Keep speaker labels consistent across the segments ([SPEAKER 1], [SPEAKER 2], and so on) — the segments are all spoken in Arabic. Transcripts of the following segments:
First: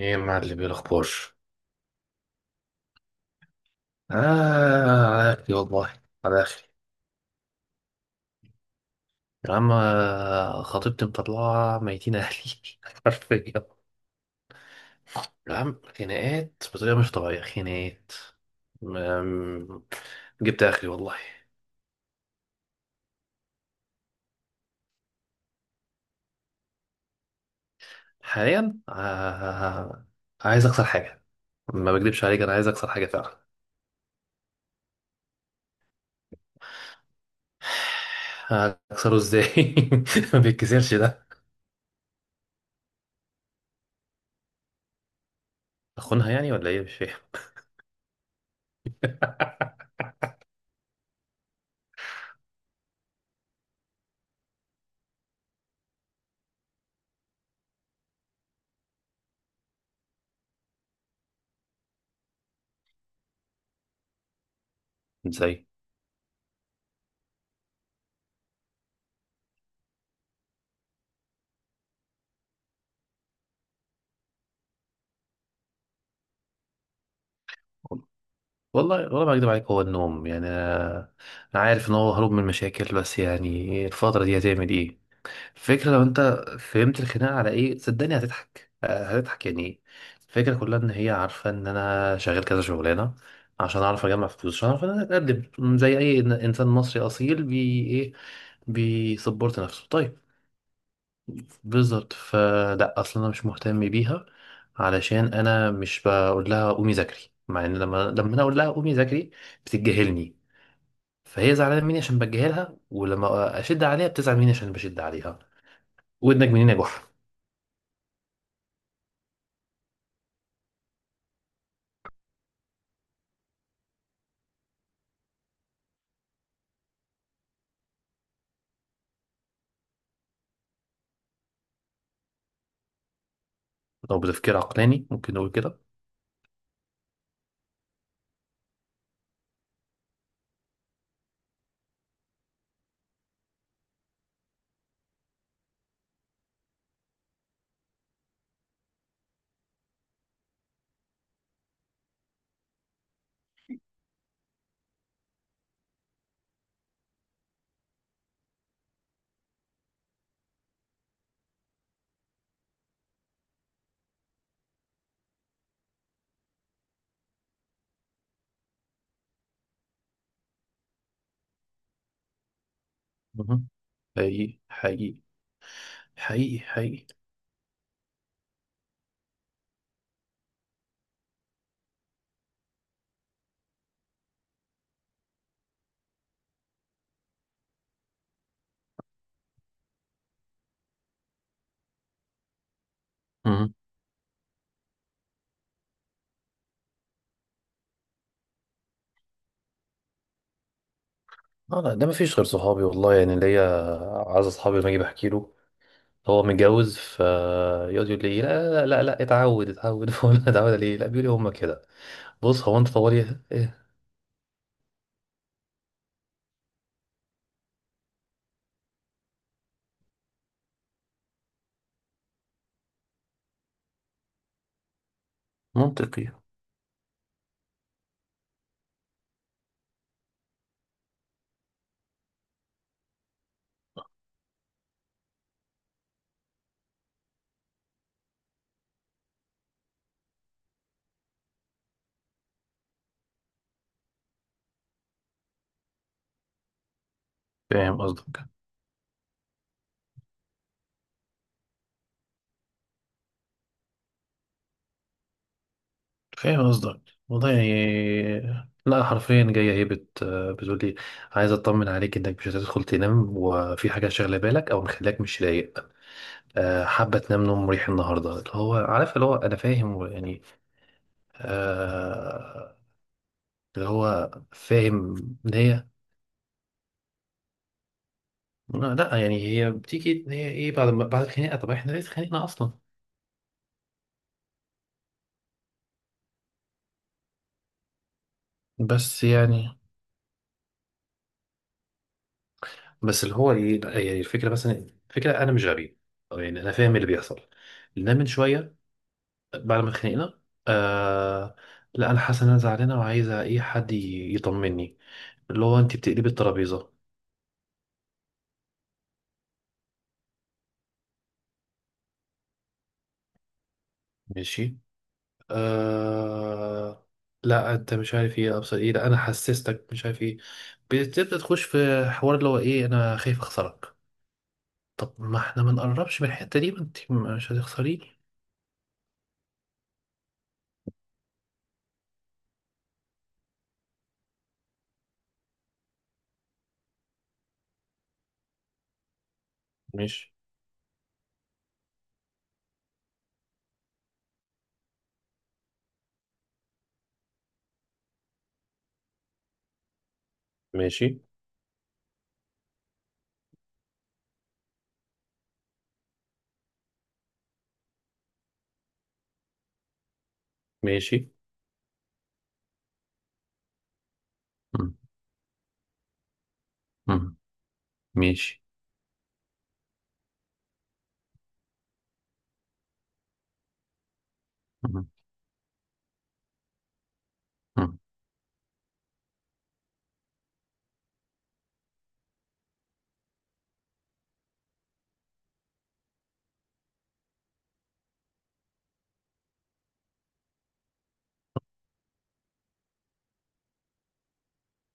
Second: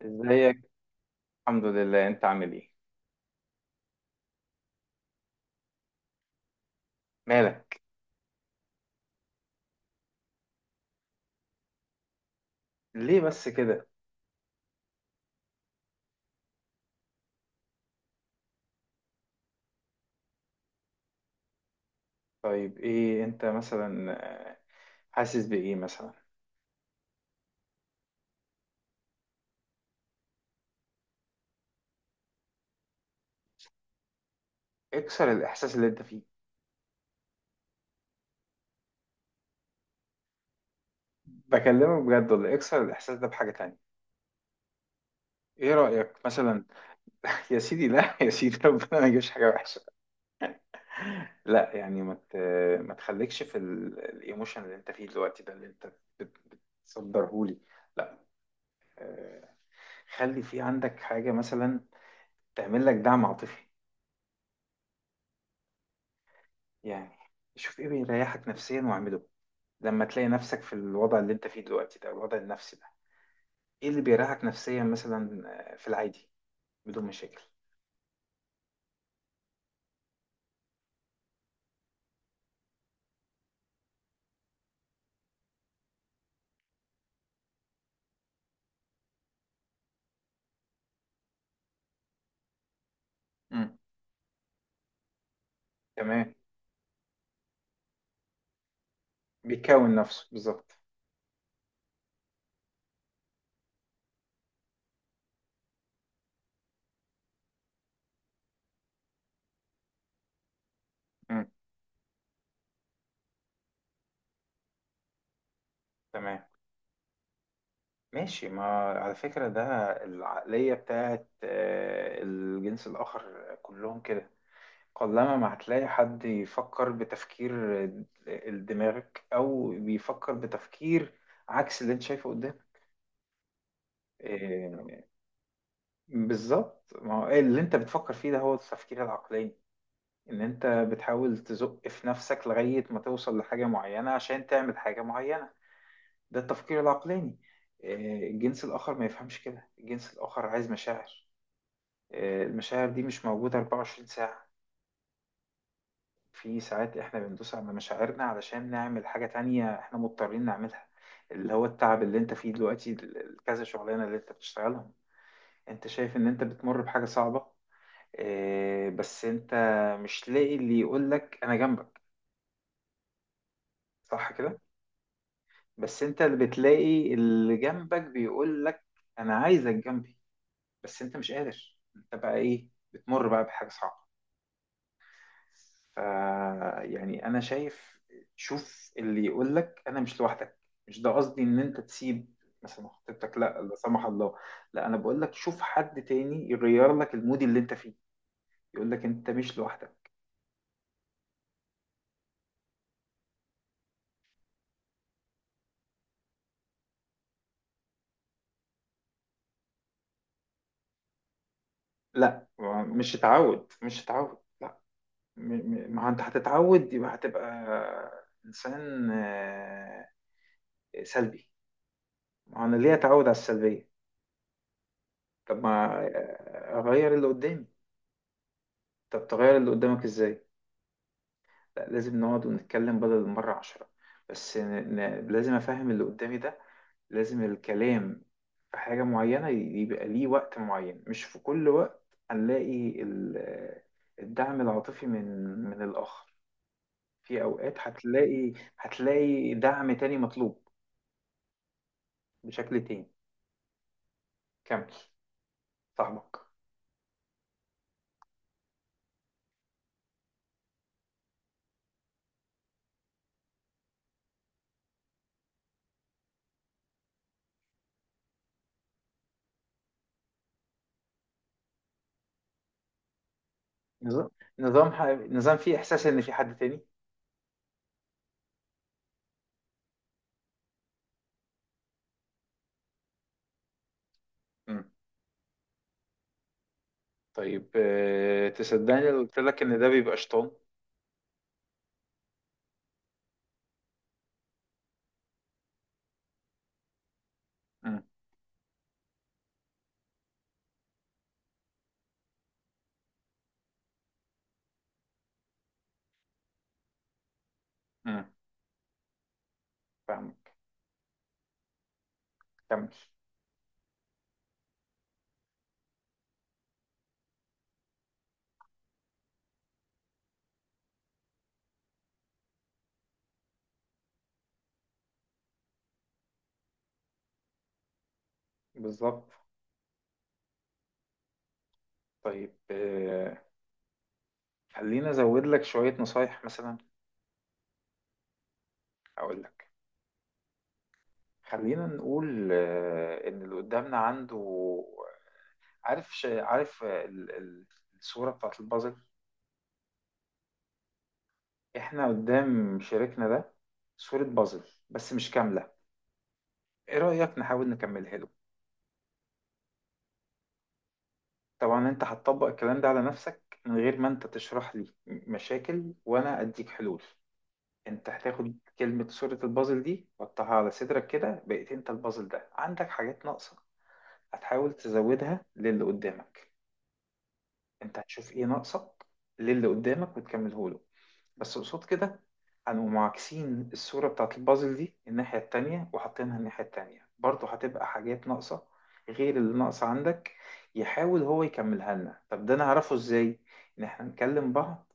[SPEAKER 1] ايه يا
[SPEAKER 2] ازيك؟
[SPEAKER 1] معلم، ايه الاخبار؟
[SPEAKER 2] الحمد لله، انت عامل ايه؟
[SPEAKER 1] اه. على اخري والله، على اخري.
[SPEAKER 2] مالك؟
[SPEAKER 1] يا عم، خطيبتي مطلعه ميتين اهلي.
[SPEAKER 2] ليه بس
[SPEAKER 1] حرفيا.
[SPEAKER 2] كده؟
[SPEAKER 1] يا عم، خناقات بطريقه مش طبيعيه، خناقات. أم، جبت اخري والله.
[SPEAKER 2] طيب، ايه انت مثلا، آه، حاسس بايه مثلا؟
[SPEAKER 1] حاليا. عايز اكسر حاجه. ما بكدبش عليك، انا عايز اكسر حاجه فعلا.
[SPEAKER 2] اكسر الاحساس اللي انت فيه.
[SPEAKER 1] اكسره ازاي؟ ما بيتكسرش ده.
[SPEAKER 2] بكلمك بجد ولا اكسر الاحساس ده بحاجة تانية؟ ايه رأيك
[SPEAKER 1] اخونها يعني
[SPEAKER 2] مثلا؟
[SPEAKER 1] ولا ايه؟ مش فاهم.
[SPEAKER 2] يا سيدي، لا يا سيدي، ربنا ما يجيبش حاجة وحشة. لا يعني، ما تخليكش في الايموشن اللي انت فيه دلوقتي ده اللي انت بت- بتصدرهولي. لا، آه، خلي في عندك حاجة مثلا تعمل لك دعم عاطفي.
[SPEAKER 1] ازاي؟
[SPEAKER 2] يعني، شوف ايه بيريحك نفسيا واعمله. لما تلاقي نفسك في الوضع اللي انت فيه دلوقتي ده، الوضع النفسي ده، ايه اللي بيريحك نفسيا مثلا؟ في العادي، بدون مشاكل.
[SPEAKER 1] والله والله ما اكدب عليك، هو النوم يعني. أنا عارف ان هو هروب من المشاكل، بس يعني الفتره دي هتعمل ايه؟ الفكره، لو انت فهمت الخناقه على ايه صدقني هتضحك. هتضحك يعني ايه؟ الفكره كلها ان هي عارفه ان انا شغال كذا شغلانه،
[SPEAKER 2] مم.
[SPEAKER 1] عشان اعرف اجمع فلوس، عشان اعرف ان انا اتقدم زي اي
[SPEAKER 2] تمام.
[SPEAKER 1] انسان مصري اصيل بي ايه، بيسبورت نفسه.
[SPEAKER 2] بيكون
[SPEAKER 1] طيب،
[SPEAKER 2] نفسه بالظبط.
[SPEAKER 1] بالظبط. فلا اصلا انا مش مهتم بيها، علشان انا مش بقول لها قومي ذاكري. مع ان لما انا اقول لها قومي ذاكري بتتجاهلني.
[SPEAKER 2] مم.
[SPEAKER 1] فهي زعلانه مني عشان بتجاهلها، ولما اشد عليها بتزعل مني عشان بشد عليها.
[SPEAKER 2] تمام.
[SPEAKER 1] ودنك منين يا جحا؟
[SPEAKER 2] ماشي. ما على فكرة ده، العقلية بتاعت الجنس الآخر كلهم كده. قلما ما هتلاقي حد يفكر بتفكير دماغك، أو بيفكر بتفكير عكس اللي أنت شايفه
[SPEAKER 1] لو بتفكير
[SPEAKER 2] قدامك.
[SPEAKER 1] عقلاني ممكن نقول كده.
[SPEAKER 2] بالظبط، ما هو اللي انت بتفكر فيه ده هو التفكير العقلاني، ان انت بتحاول تزق في نفسك لغاية ما توصل لحاجة معينة عشان تعمل حاجة معينة. ده التفكير العقلاني. الجنس الآخر ما يفهمش كده، الجنس الآخر عايز مشاعر. المشاعر دي مش موجودة 24 ساعة. في ساعات احنا بندوس على مشاعرنا علشان نعمل حاجة تانية احنا مضطرين نعملها، اللي هو التعب اللي انت فيه دلوقتي، كذا شغلانة اللي انت بتشتغلهم. انت شايف ان انت بتمر بحاجة صعبة، بس انت مش لاقي اللي يقولك انا جنبك.
[SPEAKER 1] مهم.
[SPEAKER 2] صح
[SPEAKER 1] حقيقي
[SPEAKER 2] كده؟
[SPEAKER 1] حقيقي.
[SPEAKER 2] بس انت اللي
[SPEAKER 1] حقيقي حقيقي.
[SPEAKER 2] بتلاقي اللي جنبك بيقولك انا عايزك جنبي، بس انت مش قادر، انت بقى ايه بتمر بقى بحاجة صعبة. ف يعني انا شايف، شوف اللي يقولك انا مش لوحدك. مش ده قصدي ان انت تسيب مثلا خطيبتك، لا لا
[SPEAKER 1] مهم.
[SPEAKER 2] سمح الله. لا، انا بقولك شوف حد تاني يغير لك المود اللي انت فيه، يقولك انت مش لوحدك.
[SPEAKER 1] اه، لا ده مفيش غير صحابي والله يعني ليا. عايز اصحابي، لما اجي بحكي له هو متجوز فيقعد يقول لي لا لا لا لا، اتعود اتعود فاقول له اتعود عليه؟ لا، بيقول لي هما كده.
[SPEAKER 2] لا،
[SPEAKER 1] بص هو انت
[SPEAKER 2] مش
[SPEAKER 1] طوالي
[SPEAKER 2] هتعود
[SPEAKER 1] ايه؟
[SPEAKER 2] مش هتعود. ما هو انت هتتعود يبقى هتبقى انسان سلبي. ما هو انا ليه اتعود على السلبيه؟ طب ما
[SPEAKER 1] منطقي.
[SPEAKER 2] اغير اللي قدامي. طب تغير اللي قدامك ازاي؟ لا، لازم نقعد ونتكلم بدل المره 10. بس لازم افهم اللي قدامي ده، لازم الكلام في حاجه معينه يبقى ليه وقت معين، مش في كل وقت. هنلاقي الدعم العاطفي من الاخر. في اوقات
[SPEAKER 1] فاهم قصدك.
[SPEAKER 2] هتلاقي، دعم تاني مطلوب بشكل تاني. كمل صاحبك.
[SPEAKER 1] فاهم قصدك. والله يعني. لا حرفيا جايه هي بتقول لي عايز اطمن عليك انك مش هتدخل تنام وفي حاجه شاغله بالك او مخليك مش رايق. حابه تنام نوم مريح النهارده، اللي هو عارف، اللي هو انا فاهم يعني. آه، اللي
[SPEAKER 2] نظام،
[SPEAKER 1] هو
[SPEAKER 2] نظام ح...
[SPEAKER 1] فاهم ان
[SPEAKER 2] نظام فيه
[SPEAKER 1] هي.
[SPEAKER 2] إحساس إن في حد تاني.
[SPEAKER 1] لا لا، يعني هي بتيجي إن هي ايه؟ بعد ما بعد الخناقه طب احنا ليه اتخانقنا اصلا؟
[SPEAKER 2] مم. طيب، تصدقني لو
[SPEAKER 1] بس
[SPEAKER 2] قلت لك إن
[SPEAKER 1] يعني،
[SPEAKER 2] ده بيبقى شيطان.
[SPEAKER 1] بس اللي هو ايه، لا، يعني الفكره مثلا. الفكره انا مش غبي، أو يعني انا فاهم اللي بيحصل.
[SPEAKER 2] مم.
[SPEAKER 1] لان من شويه بعد ما اتخانقنا، آه لا انا حاسه ان انا زعلانه وعايزه ايه حد يطمني. اللي هو انت بتقلبي الترابيزه.
[SPEAKER 2] مم. فاهمك، كمل.
[SPEAKER 1] ماشي. آه لا انت مش عارف ايه ابصر ايه، لا انا حسستك مش عارف ايه. بتبدا تخش في حوار اللي هو ايه انا خايف اخسرك. طب ما احنا ما نقربش من الحتة دي، ما انت مش هتخسريني.
[SPEAKER 2] بالظبط. طيب، خلينا أزود لك شوية نصايح مثلا، أقول لك.
[SPEAKER 1] ماشي.
[SPEAKER 2] خلينا نقول إن اللي قدامنا عنده، عارف الصورة بتاعت البازل.
[SPEAKER 1] ماشي.
[SPEAKER 2] إحنا قدام شريكنا ده صورة بازل، بس مش كاملة. إيه رأيك نحاول نكملها له؟
[SPEAKER 1] ماشي.
[SPEAKER 2] طبعا انت هتطبق الكلام ده على نفسك، من غير ما انت تشرح لي
[SPEAKER 1] مم.
[SPEAKER 2] مشاكل وانا اديك حلول.
[SPEAKER 1] مم.
[SPEAKER 2] انت هتاخد
[SPEAKER 1] ماشي.
[SPEAKER 2] كلمة صورة البازل دي وتحطها على صدرك كده، بقيت انت البازل ده عندك حاجات ناقصة، هتحاول
[SPEAKER 1] مم.
[SPEAKER 2] تزودها للي قدامك. انت
[SPEAKER 1] مم.
[SPEAKER 2] هتشوف ايه ناقصك للي قدامك وتكمله له. بس قصاد كده، هنقوم معاكسين الصورة بتاعت البازل دي الناحية التانية، وحاطينها الناحية التانية برضه، هتبقى حاجات ناقصة غير اللي ناقصة عندك، يحاول هو يكملها لنا. طب ده نعرفه ازاي؟ ان احنا نكلم بعض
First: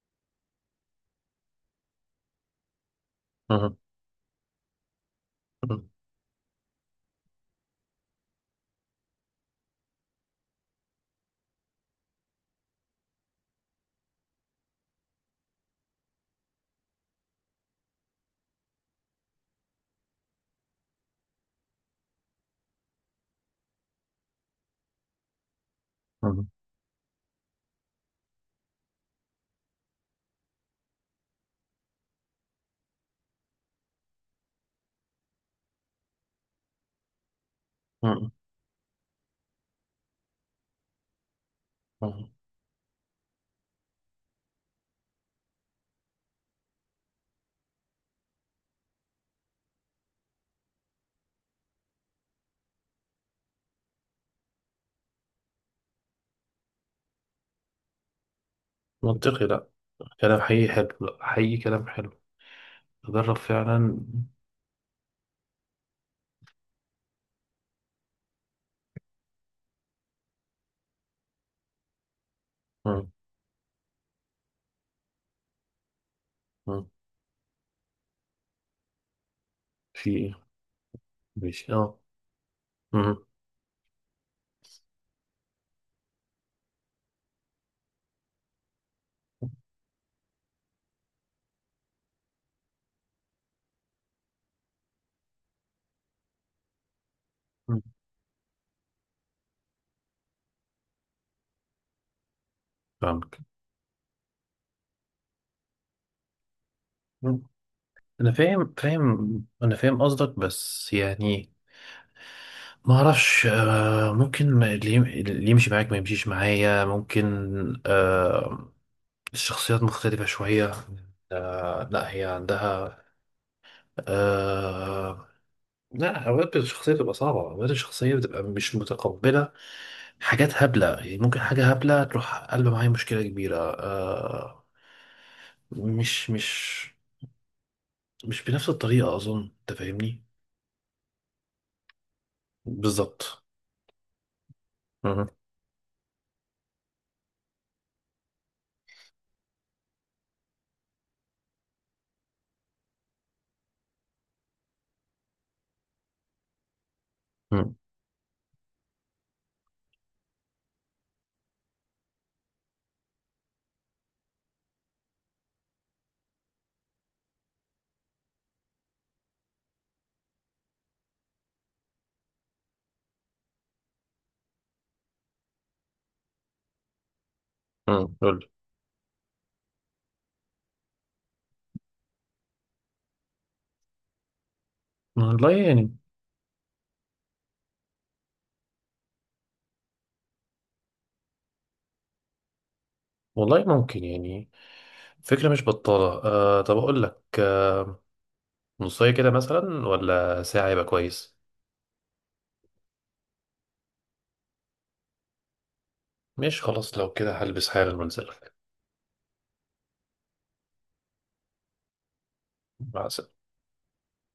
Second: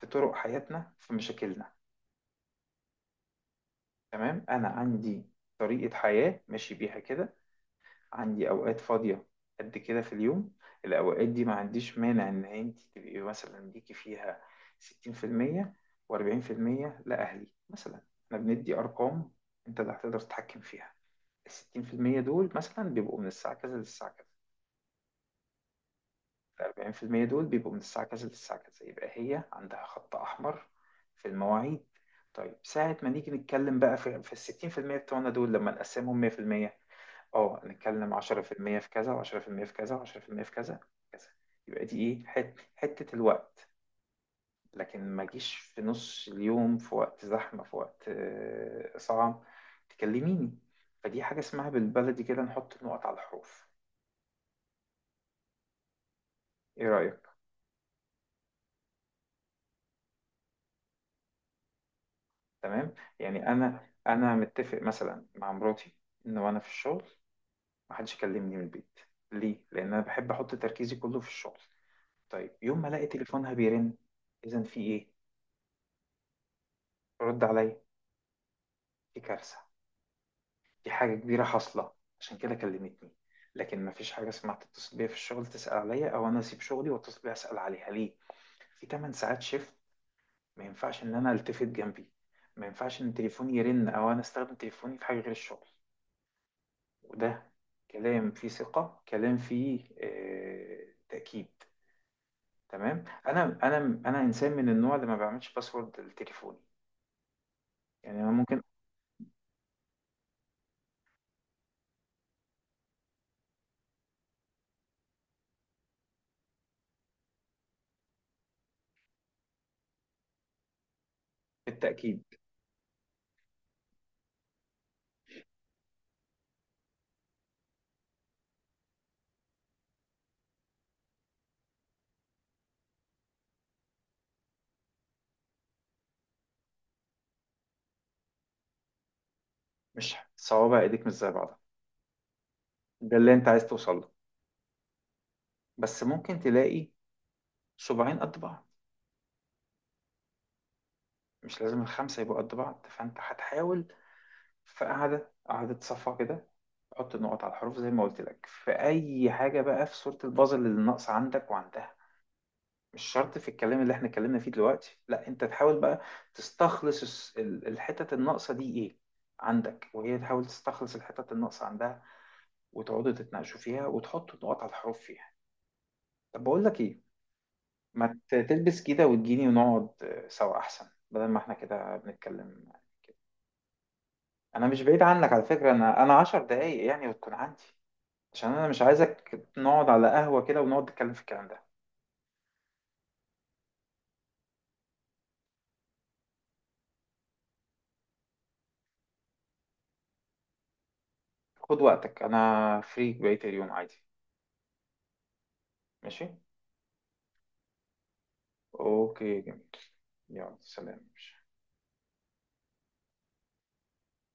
[SPEAKER 2] في طرق حياتنا، في مشاكلنا.
[SPEAKER 1] مم.
[SPEAKER 2] تمام. انا عندي
[SPEAKER 1] مم.
[SPEAKER 2] طريقة حياة ماشي بيها كده، عندي أوقات فاضية قد كده في اليوم. الأوقات دي ما عنديش مانع إن أنت تبقي مثلا ليكي فيها 60%، و40% لأهلي مثلا، إحنا بندي أرقام. أنت اللي هتقدر تتحكم فيها. الـ60% دول مثلا بيبقوا من الساعة كذا للساعة كذا،
[SPEAKER 1] مم.
[SPEAKER 2] الـ40% دول بيبقوا من الساعة كذا للساعة كذا، يبقى هي عندها خط أحمر في المواعيد. طيب، ساعة ما نيجي نتكلم بقى في الـ60% بتوعنا دول، لما نقسمهم 100%، اه نتكلم
[SPEAKER 1] مم.
[SPEAKER 2] 10% في المية في كذا، و10% في كذا، و10% في كذا كذا، يبقى دي ايه،
[SPEAKER 1] مم.
[SPEAKER 2] حتة الوقت. لكن ما جيش في نص اليوم، في وقت زحمة، في وقت صعب تكلميني. فدي حاجة اسمها بالبلدي كده نحط النقط على الحروف. ايه رأيك؟
[SPEAKER 1] منطقي، لا. كلام حقيقي حلو، لا حقيقي كلام حلو.
[SPEAKER 2] تمام.
[SPEAKER 1] تدرب
[SPEAKER 2] يعني انا
[SPEAKER 1] فعلا.
[SPEAKER 2] انا متفق مثلا مع مراتي ان وانا في الشغل محدش يكلمني من البيت. ليه؟ لان انا بحب احط تركيزي كله في الشغل. طيب، يوم ما الاقي
[SPEAKER 1] مم.
[SPEAKER 2] تليفونها بيرن، اذا في ايه؟
[SPEAKER 1] مم.
[SPEAKER 2] رد عليا، في كارثة،
[SPEAKER 1] في ايه؟
[SPEAKER 2] في حاجة كبيرة
[SPEAKER 1] ماشي،
[SPEAKER 2] حاصلة،
[SPEAKER 1] اه.
[SPEAKER 2] عشان كده كلمتني.
[SPEAKER 1] مم.
[SPEAKER 2] لكن مفيش حاجة اسمها تتصل بيا في الشغل تسأل عليا أو أنا أسيب شغلي وأتصل بيا أسأل عليها ليه؟ في 8 ساعات شيفت، ما ينفعش إن أنا ألتفت جنبي، ما ينفعش إن تليفوني يرن أو أنا أستخدم تليفوني في حاجة غير الشغل. وده
[SPEAKER 1] مم.
[SPEAKER 2] كلام فيه ثقة، كلام فيه تأكيد. تمام.
[SPEAKER 1] فاهمك.
[SPEAKER 2] أنا إنسان من النوع اللي ما بعملش باسورد لتليفوني،
[SPEAKER 1] مم.
[SPEAKER 2] يعني أنا
[SPEAKER 1] انا
[SPEAKER 2] ممكن.
[SPEAKER 1] فاهم فاهم انا فاهم قصدك، بس يعني ما اعرفش. ممكن اللي يمشي معاك ما يمشيش معايا، ممكن. آه الشخصيات مختلفة شوية. لا
[SPEAKER 2] بالتأكيد.
[SPEAKER 1] هي عندها. آه لا أوقات الشخصية بتبقى صعبة، أوقات الشخصية بتبقى مش متقبلة. حاجات هبلة يعني، ممكن حاجة هبلة تروح قلب معايا مشكلة كبيرة. مش مش بنفس الطريقة، أظن أنت
[SPEAKER 2] مش
[SPEAKER 1] فاهمني.
[SPEAKER 2] صوابع إيديك مش زي بعضها. ده اللي
[SPEAKER 1] بالظبط.
[SPEAKER 2] أنت عايز توصل له،
[SPEAKER 1] مهم.
[SPEAKER 2] بس ممكن تلاقي صباعين قد بعض، مش لازم الخمسة يبقوا قد بعض، فأنت هتحاول في قعدة قعدة صفا كده حط النقط على
[SPEAKER 1] مم.
[SPEAKER 2] الحروف زي ما قلت لك في أي حاجة بقى في صورة البازل اللي ناقصة عندك وعندها. مش شرط في الكلام اللي احنا اتكلمنا فيه دلوقتي، لا انت تحاول بقى تستخلص الحتت الناقصة دي ايه عندك، وهي تحاول تستخلص الحتت الناقصة عندها، وتقعدوا تتناقشوا فيها وتحطوا النقط على الحروف فيها. طب بقول لك ايه،
[SPEAKER 1] مم.
[SPEAKER 2] ما
[SPEAKER 1] قول لي.
[SPEAKER 2] تلبس كده وتجيني ونقعد سوا احسن بدل ما احنا كده بنتكلم. انا مش بعيد عنك على
[SPEAKER 1] والله
[SPEAKER 2] فكره،
[SPEAKER 1] يعني.
[SPEAKER 2] انا 10 دقايق يعني وتكون عندي. عشان انا مش عايزك نقعد على قهوه كده ونقعد نتكلم في الكلام ده.
[SPEAKER 1] والله ممكن يعني. فكرة مش بطالة. طب أقول لك. نصاية كده مثلا، ولا ساعة يبقى كويس؟
[SPEAKER 2] خد وقتك، انا فري بقيه اليوم عادي. ماشي.
[SPEAKER 1] ماشي، خلاص لو كده هلبس حالا وانزلك.
[SPEAKER 2] اوكي جميل، يلا سلام.
[SPEAKER 1] مع السلامة.